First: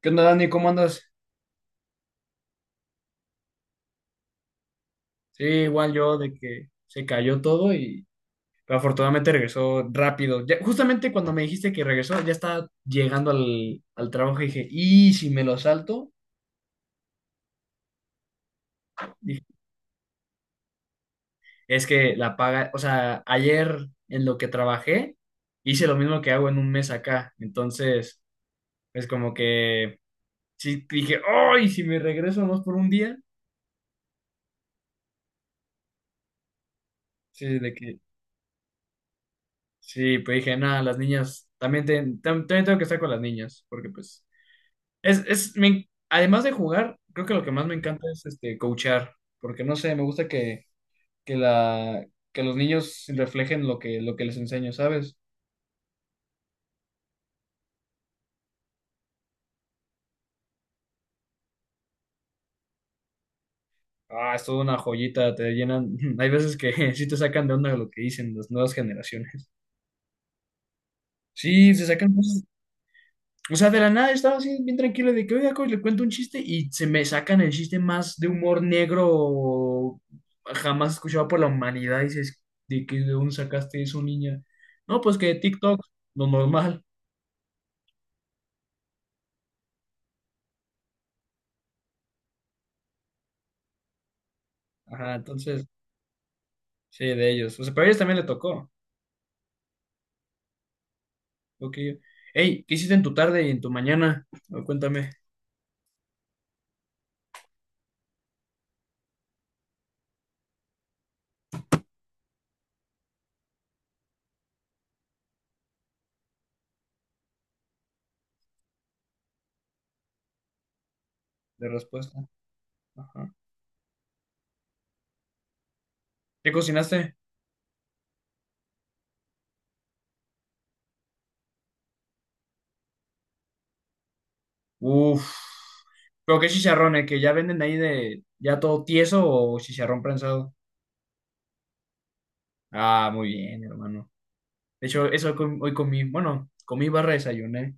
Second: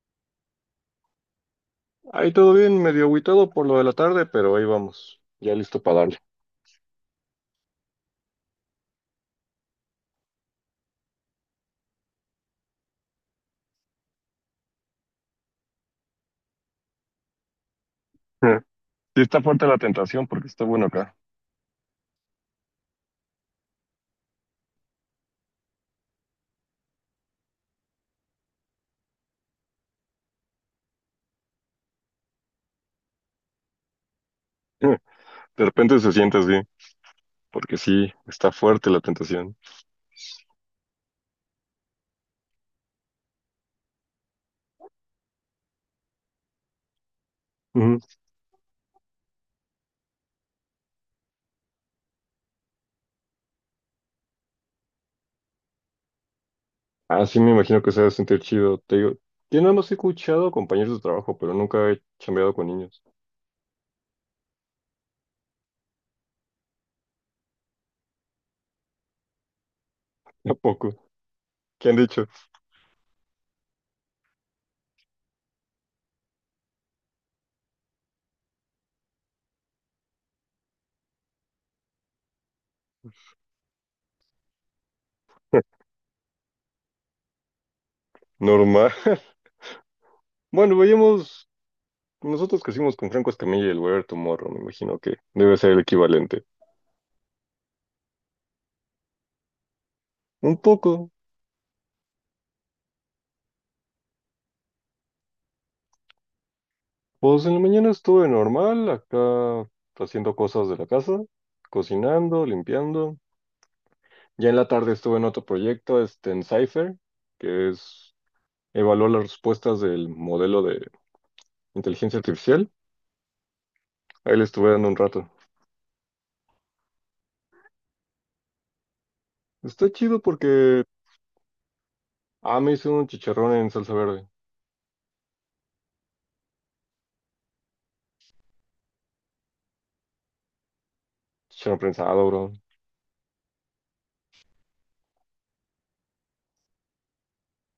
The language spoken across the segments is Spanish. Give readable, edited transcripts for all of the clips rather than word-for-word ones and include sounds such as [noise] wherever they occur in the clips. ¿Qué onda, Dani? ¿Cómo andas? Ahí todo bien, medio agüitado por lo de la tarde, pero ahí vamos, Sí, ya listo igual para yo darle. de que se cayó todo y pero afortunadamente regresó rápido. Ya- justamente cuando me dijiste que regresó, ya estaba llegando al trabajo y dije, ¿y si me lo salto? [laughs] Sí está Dije, fuerte la tentación porque está bueno acá. es que la paga, o sea, ayer en lo que trabajé, hice lo mismo que hago en un mes acá. Entonces, es como que sí dije, ¡ay! Si me regreso nomás por un día. [laughs] De repente se siente así, Sí, de porque que sí, está fuerte la tentación. sí, pues dije, nada, las niñas, también, también tengo que estar con las niñas, porque pues. Además de jugar, creo que lo que más me Ujú. encanta es este coachar, porque no sé, me gusta que la, que los niños reflejen lo que les enseño, ¿sabes? Ah, sí, me imagino que se va a sentir chido. Te digo, yo nada más he escuchado compañeros de trabajo, pero nunca he chambeado con niños. Ah, es toda una joyita, te llenan. [laughs] Hay veces que [laughs] sí te sacan de onda lo que dicen las nuevas generaciones. [laughs] Tampoco. Sí, se ¿Qué han sacan. dicho? O sea, de la nada estaba así bien tranquilo de que, oiga, coach, le cuento un chiste y se me sacan el chiste más de humor negro jamás escuchado por la humanidad. Y dices, ¿de qué, de dónde sacaste eso, niña? No, pues que de TikTok, lo normal. Normal. [laughs] Bueno, veíamos, nosotros crecimos con Franco Escamilla y el Weather Tomorrow, me imagino Ajá, que debe entonces, ser el equivalente. sí, de ellos. O sea, pero a ellos también le tocó. Un poco. Lo hey, ¿qué hiciste en tu tarde y en tu mañana? A ver, cuéntame Pues en la mañana estuve normal, acá haciendo cosas de la casa, cocinando, limpiando. Ya en la tarde estuve en otro proyecto, este, en Cypher, que es evaluar las respuestas del modelo de de inteligencia respuesta. artificial. Ajá. Ahí le estuve dando un rato. ¿Qué cocinaste? Está chido porque, ah, me hice un chicharrón en salsa verde. Uf. ¿Pero qué chicharrones? ¿Que ya venden ahí de ya todo tieso o chicharrón prensado? Chicharrón prensado, bro. Ah, muy bien, hermano. De hecho, hoy comí, bueno, comí barra desayuné.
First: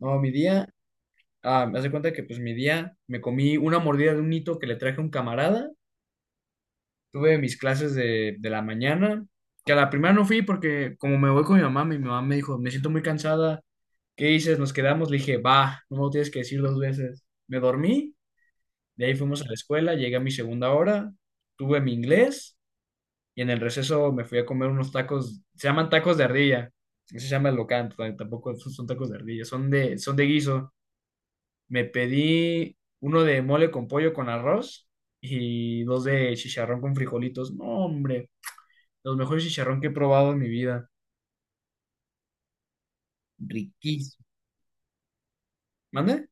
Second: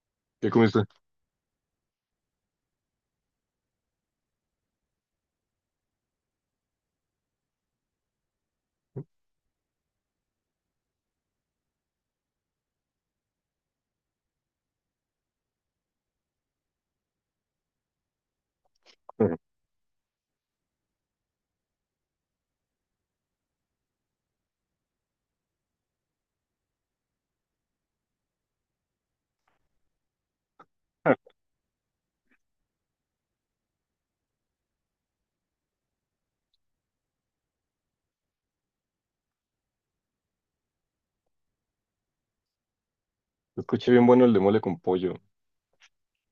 No, mi ¿Qué día, comiste? ah, me hace cuenta que pues mi día me comí una mordida de un hito que le traje a un camarada. Tuve mis clases de la mañana, que a la primera no fui porque como me voy con mi mamá me dijo, me siento muy cansada, ¿qué dices? Nos quedamos, le dije, va, no me lo tienes que decir dos veces. Me dormí, de ahí fuimos a la [laughs] escuela, llegué a mi segunda hora, tuve mi inglés. Y en el receso me fui a comer unos tacos, se llaman tacos de ardilla, así se llama el local, tampoco son tacos de ardilla, son de guiso. Se Me pedí uno de mole con pollo con arroz y dos de chicharrón con frijolitos. No, hombre, los mejores chicharrón que he probado en mi vida. escucha bien Riquísimo. bueno el de mole con pollo. ¿Mande?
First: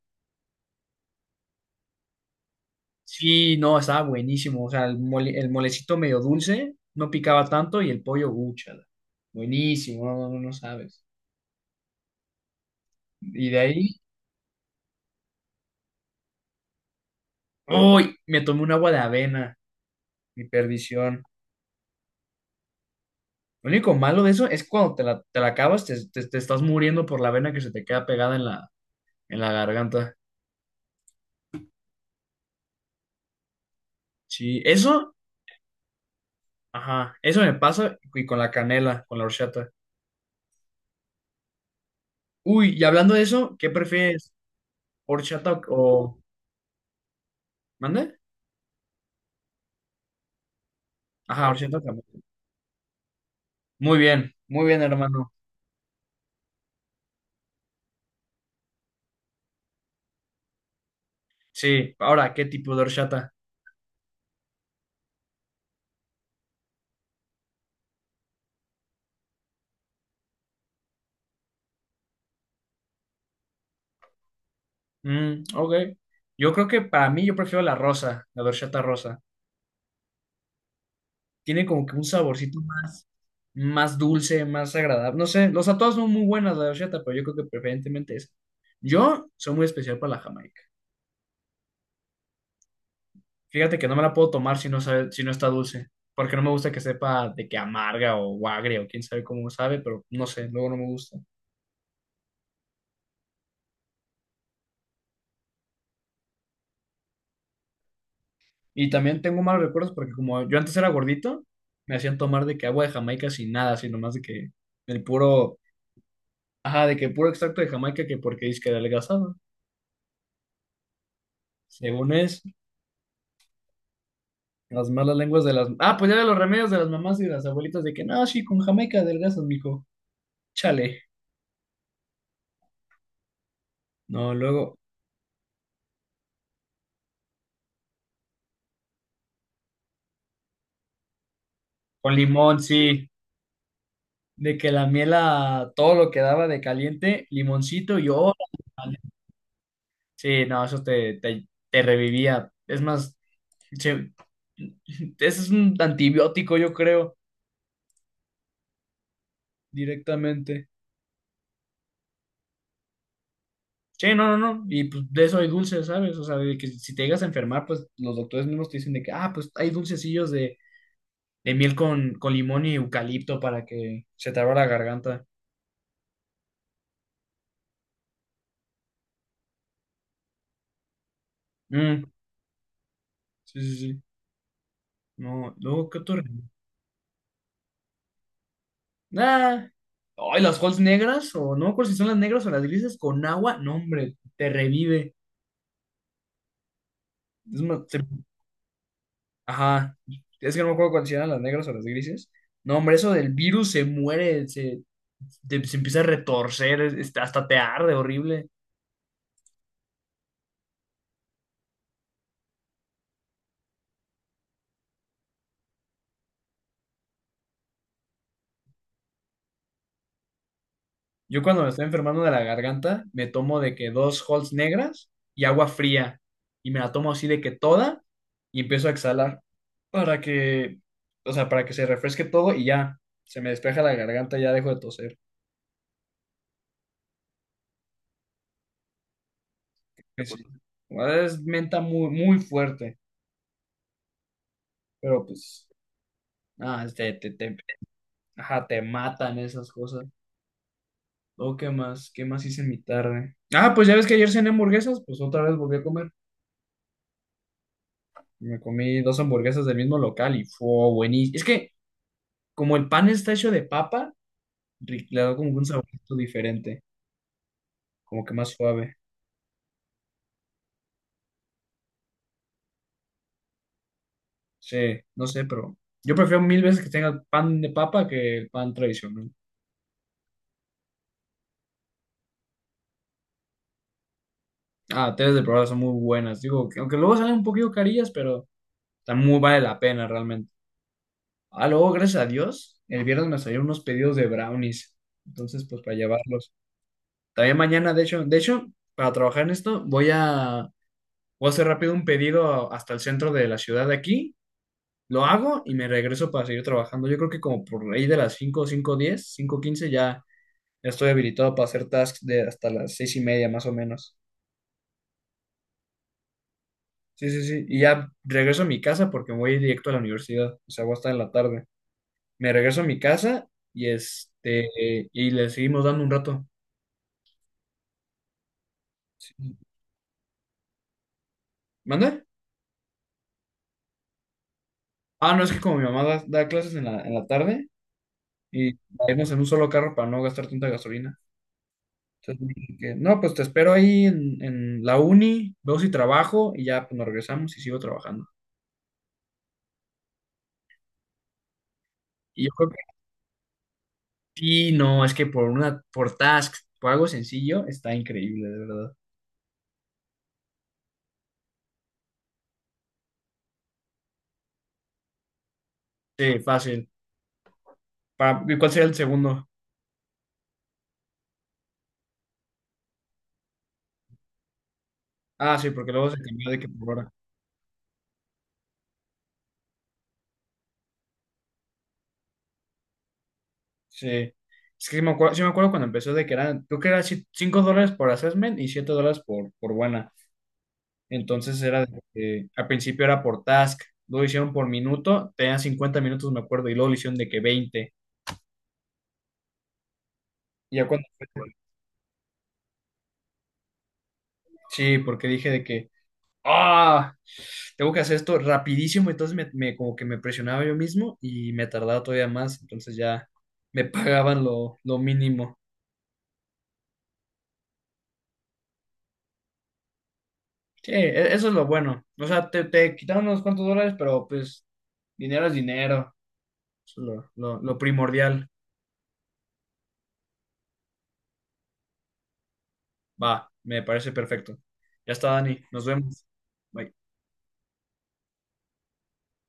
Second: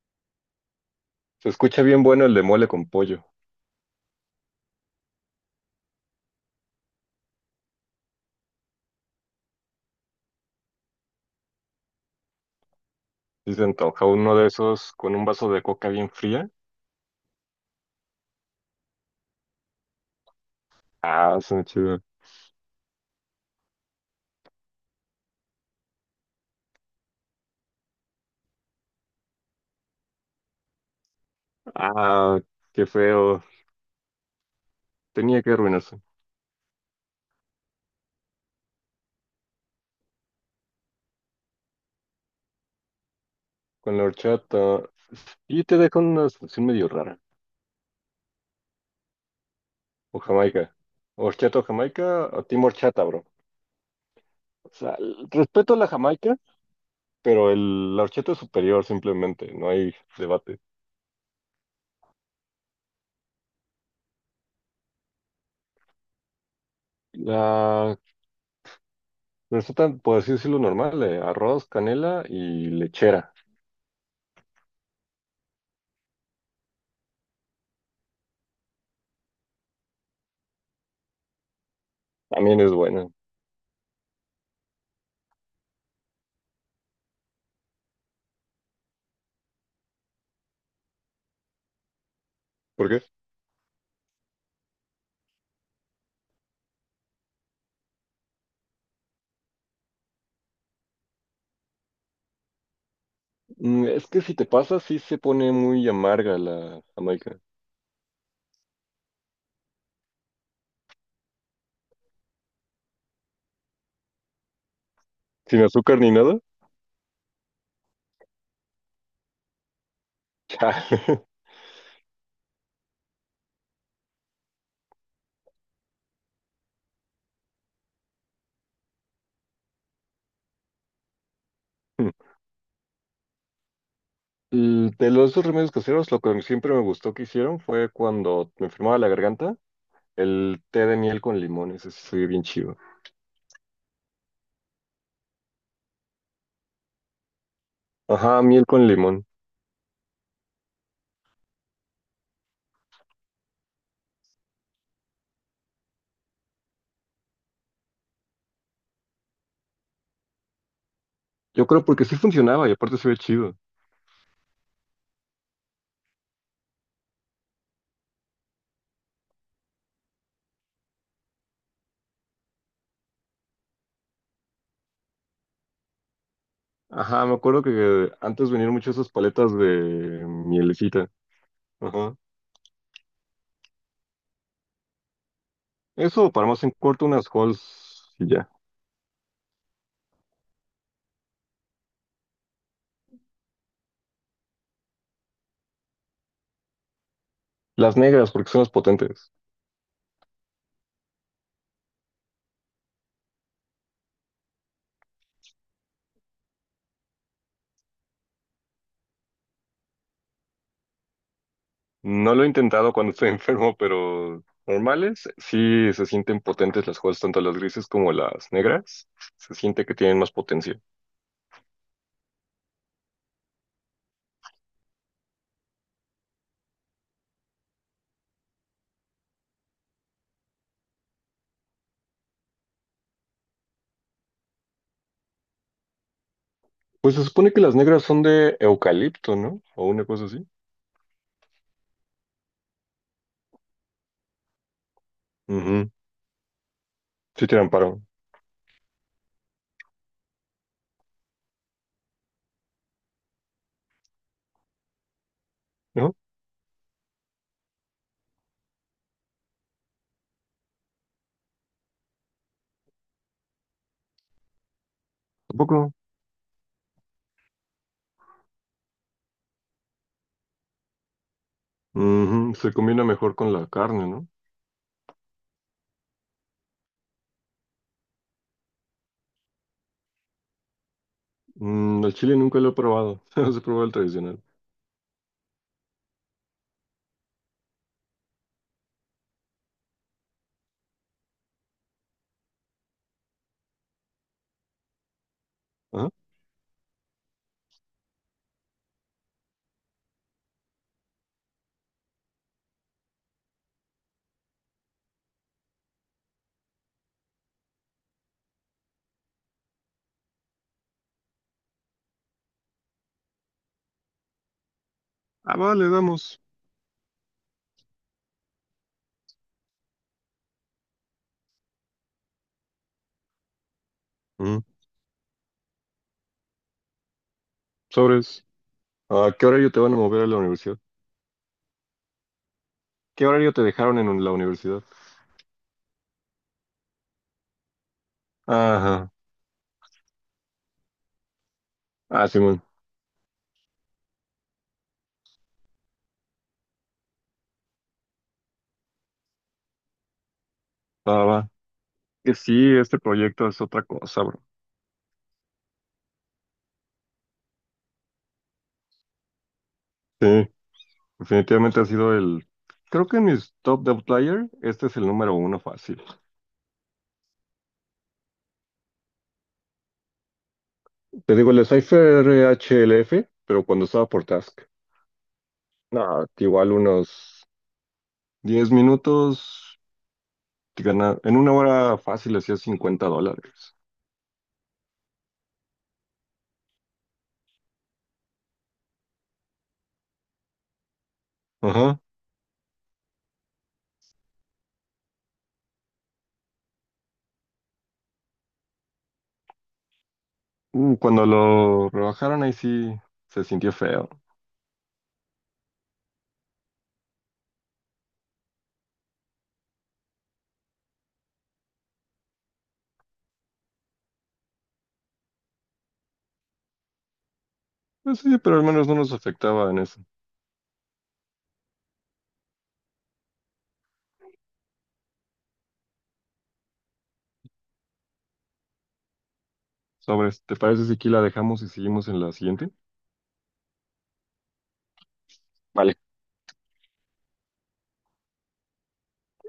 Se escucha bien bueno el de mole con pollo. Sí, no, estaba buenísimo. O sea, el mole, el molecito medio dulce, no picaba tanto y el pollo, úchala. Buenísimo, no, no, no sabes. Y Si de se ahí, antoja uno de esos con un vaso de coca bien fría. ¡uy! Me tomé un agua de avena. Mi perdición. Ah, suena chido. Lo único malo de eso es cuando te la acabas, te, te estás muriendo por la vena que se te queda pegada en la garganta. Ah, qué feo. Sí, eso, Tenía que arruinarse. ajá, eso me pasa y con la canela, con la horchata. Uy, y hablando de eso, ¿qué Con la prefieres? horchata. ¿Horchata Y te dejo o- una situación medio rara. ¿Mande? O Jamaica. Ajá, Horchata o horchata o Jamaica, camote. o Team Horchata, bro. Muy O bien, sea, el hermano. respeto a la Jamaica, pero el, la horchata es superior simplemente. No hay debate. Sí, ahora, ¿qué tipo de horchata? La receta, por así decirlo, normal, de arroz, canela y lechera. Mm, ok. Yo creo que para mí yo prefiero la rosa, la horchata rosa. Tiene como que un saborcito También es más, buena. más dulce, más agradable. No sé, los sea, todas son muy buenas la de horchata, pero yo creo que preferentemente esa. Yo soy muy especial para la jamaica. ¿Por qué? Fíjate que no me la puedo tomar si no sabe, si no está dulce, porque no me gusta que sepa de que amarga o agria o quién sabe cómo sabe, pero no sé, luego no me gusta. Mm, es que si te pasa, sí se pone muy amarga la Jamaica. Y también tengo malos recuerdos porque como yo antes era gordito, me hacían tomar de que agua de Jamaica sin nada, sino más de que el puro, Sin azúcar ni nada. ajá, de que puro extracto de Jamaica que porque es que adelgazaba, [laughs] según es. Las malas lenguas de las... Ah, pues ya de los remedios de las mamás y de las abuelitas de que, no, sí, con jamaica adelgazas, mijo. Chale. Chale. No, luego, Mm, de los dos remedios caseros, lo que siempre me gustó que hicieron fue cuando me enfermaba la garganta, el té de miel con limón, ese sí con se ve bien limón, chido. sí. De que la miel a todo lo que daba de caliente, limoncito y oro. Ajá, miel con limón. Sí, no, eso te revivía. Es más, se- [laughs] ese es un antibiótico, yo creo, directamente. Yo creo porque sí funcionaba y aparte se ve chido. Sí, no, no, no. Y pues de eso hay dulces, ¿sabes? O sea, de que si te llegas a enfermar, pues los doctores mismos te dicen de que, ah, pues hay dulcecillos de miel con limón y eucalipto para que se te abra la garganta. Ajá, me acuerdo que antes venían muchas esas paletas de mielecita. Mm, Ajá. sí, sí, sí. No, luego, ¿qué otro Eso, para relleno? más en corto, unas Halls y ya. Ah, ay, las holes negras, o no me acuerdo si son las negras o las grises, con agua, no, hombre, te revive. Es más, Las te- negras, porque son las potentes. ajá, es que no me acuerdo cuáles eran las negras o las grises. No, hombre, eso del virus se muere, se, te- se empieza a retorcer, es- hasta te arde horrible. No lo he intentado cuando estoy [laughs] enfermo, pero normales sí se sienten potentes las hojas, tanto las grises como las negras. Se siente que tienen más potencia. Yo cuando me estoy enfermando de la garganta, me tomo de que dos Halls negras y agua fría. Y me la tomo así de que toda y empiezo a exhalar para que, o sea, para que se refresque todo y ya, se me despeja la garganta, ya dejo de toser. Pues se supone que las negras son de eucalipto, ¿no? O una Qué cosa es, así. bueno, es menta muy, muy fuerte, pero pues, Ujú. ah, Sí tiran paro, ajá, te matan esas cosas. Oh, ¿qué más? ¿Qué más hice en mi tarde? Ah, pues ya ves que ayer cené hamburguesas, pues otra vez volví a comer. ¿no? Me comí dos hamburguesas del mismo local y fue buenísimo. Es que como el pan está hecho de papa, le da como un Tampoco. saborcito diferente, como que más suave. Ujú. Se combina mejor con la carne, ¿no? Sí, no sé, pero yo prefiero mil veces que tenga pan de papa que el pan tradicional. Mm, el chile nunca lo he probado. [laughs] No se probado el tradicional. Ah, tres de probada son muy buenas. Digo, que- aunque luego salen un poquito carillas, pero también muy vale la pena realmente. Ah, luego, gracias a Dios, el viernes me salieron unos pedidos de brownies. Entonces, pues para Ajá. llevarlos. También mañana, de hecho, para trabajar en esto, voy a hacer rápido un pedido hasta el centro de la ciudad de aquí. Lo hago y me regreso para seguir trabajando. Yo creo que como por ahí de las cinco, 5 diez, 5 15 ya ya estoy habilitado para hacer tasks de hasta las 6:30 más o menos. Ah, vale, damos. Sí, sí, sí. Y ya regreso a mi casa porque voy directo a la universidad. O sea, voy a estar en la tarde. Me regreso a mi casa y Mm, este y le seguimos dando un rato. sobres. ¿A Sí. qué horario te van a mover a la universidad? ¿Mande? ¿Qué horario te dejaron en la universidad? Ah, no, es que como mi mamá da clases en la tarde y Ajá. irnos en un solo carro para no gastar tanta gasolina. Ah, Entonces me simón. dije que, no, pues te espero ahí en la uni, veo si trabajo y ya pues, nos regresamos y sigo trabajando. Va, va. Que Y yo sí, creo que este proyecto es otra cosa, bro. sí, no, es que por una, por task, por algo sencillo, está increíble, de verdad. Sí, definitivamente ha sido el. Creo que en mis top de Outlier, este es el número uno fácil. Sí, fácil. Para, ¿y cuál sería el segundo? Te digo, el Cypher HLF, pero cuando estaba por Task. Ah, sí, porque luego se No, cambió de que igual por hora. unos 10 minutos, en una hora fácil hacía $50. Sí. Es que sí me acuerdo cuando empezó de que eran, creo que era $5 por assessment y $7 por buena. Entonces era, de Ajá. que al principio era por task, luego hicieron por minuto, tenían 50 minutos, me acuerdo, y luego lo hicieron de que 20. Y ya cuando Cuando fue- lo rebajaron, ahí sí se sintió feo. sí, porque dije de que, ah, tengo que hacer esto rapidísimo, entonces me, como que me presionaba yo mismo y me tardaba todavía más, entonces ya me [laughs] pagaban lo mínimo. Pues sí, pero al menos no nos afectaba en eso. Sí, eso es lo bueno. O sea, te quitaron unos cuantos dólares, pero pues dinero es dinero. Eso es lo, lo primordial. Sobres, ¿te parece si aquí la dejamos y seguimos en la siguiente? Va, me parece perfecto. Ya está, Dani, nos Vale. vemos. Bye.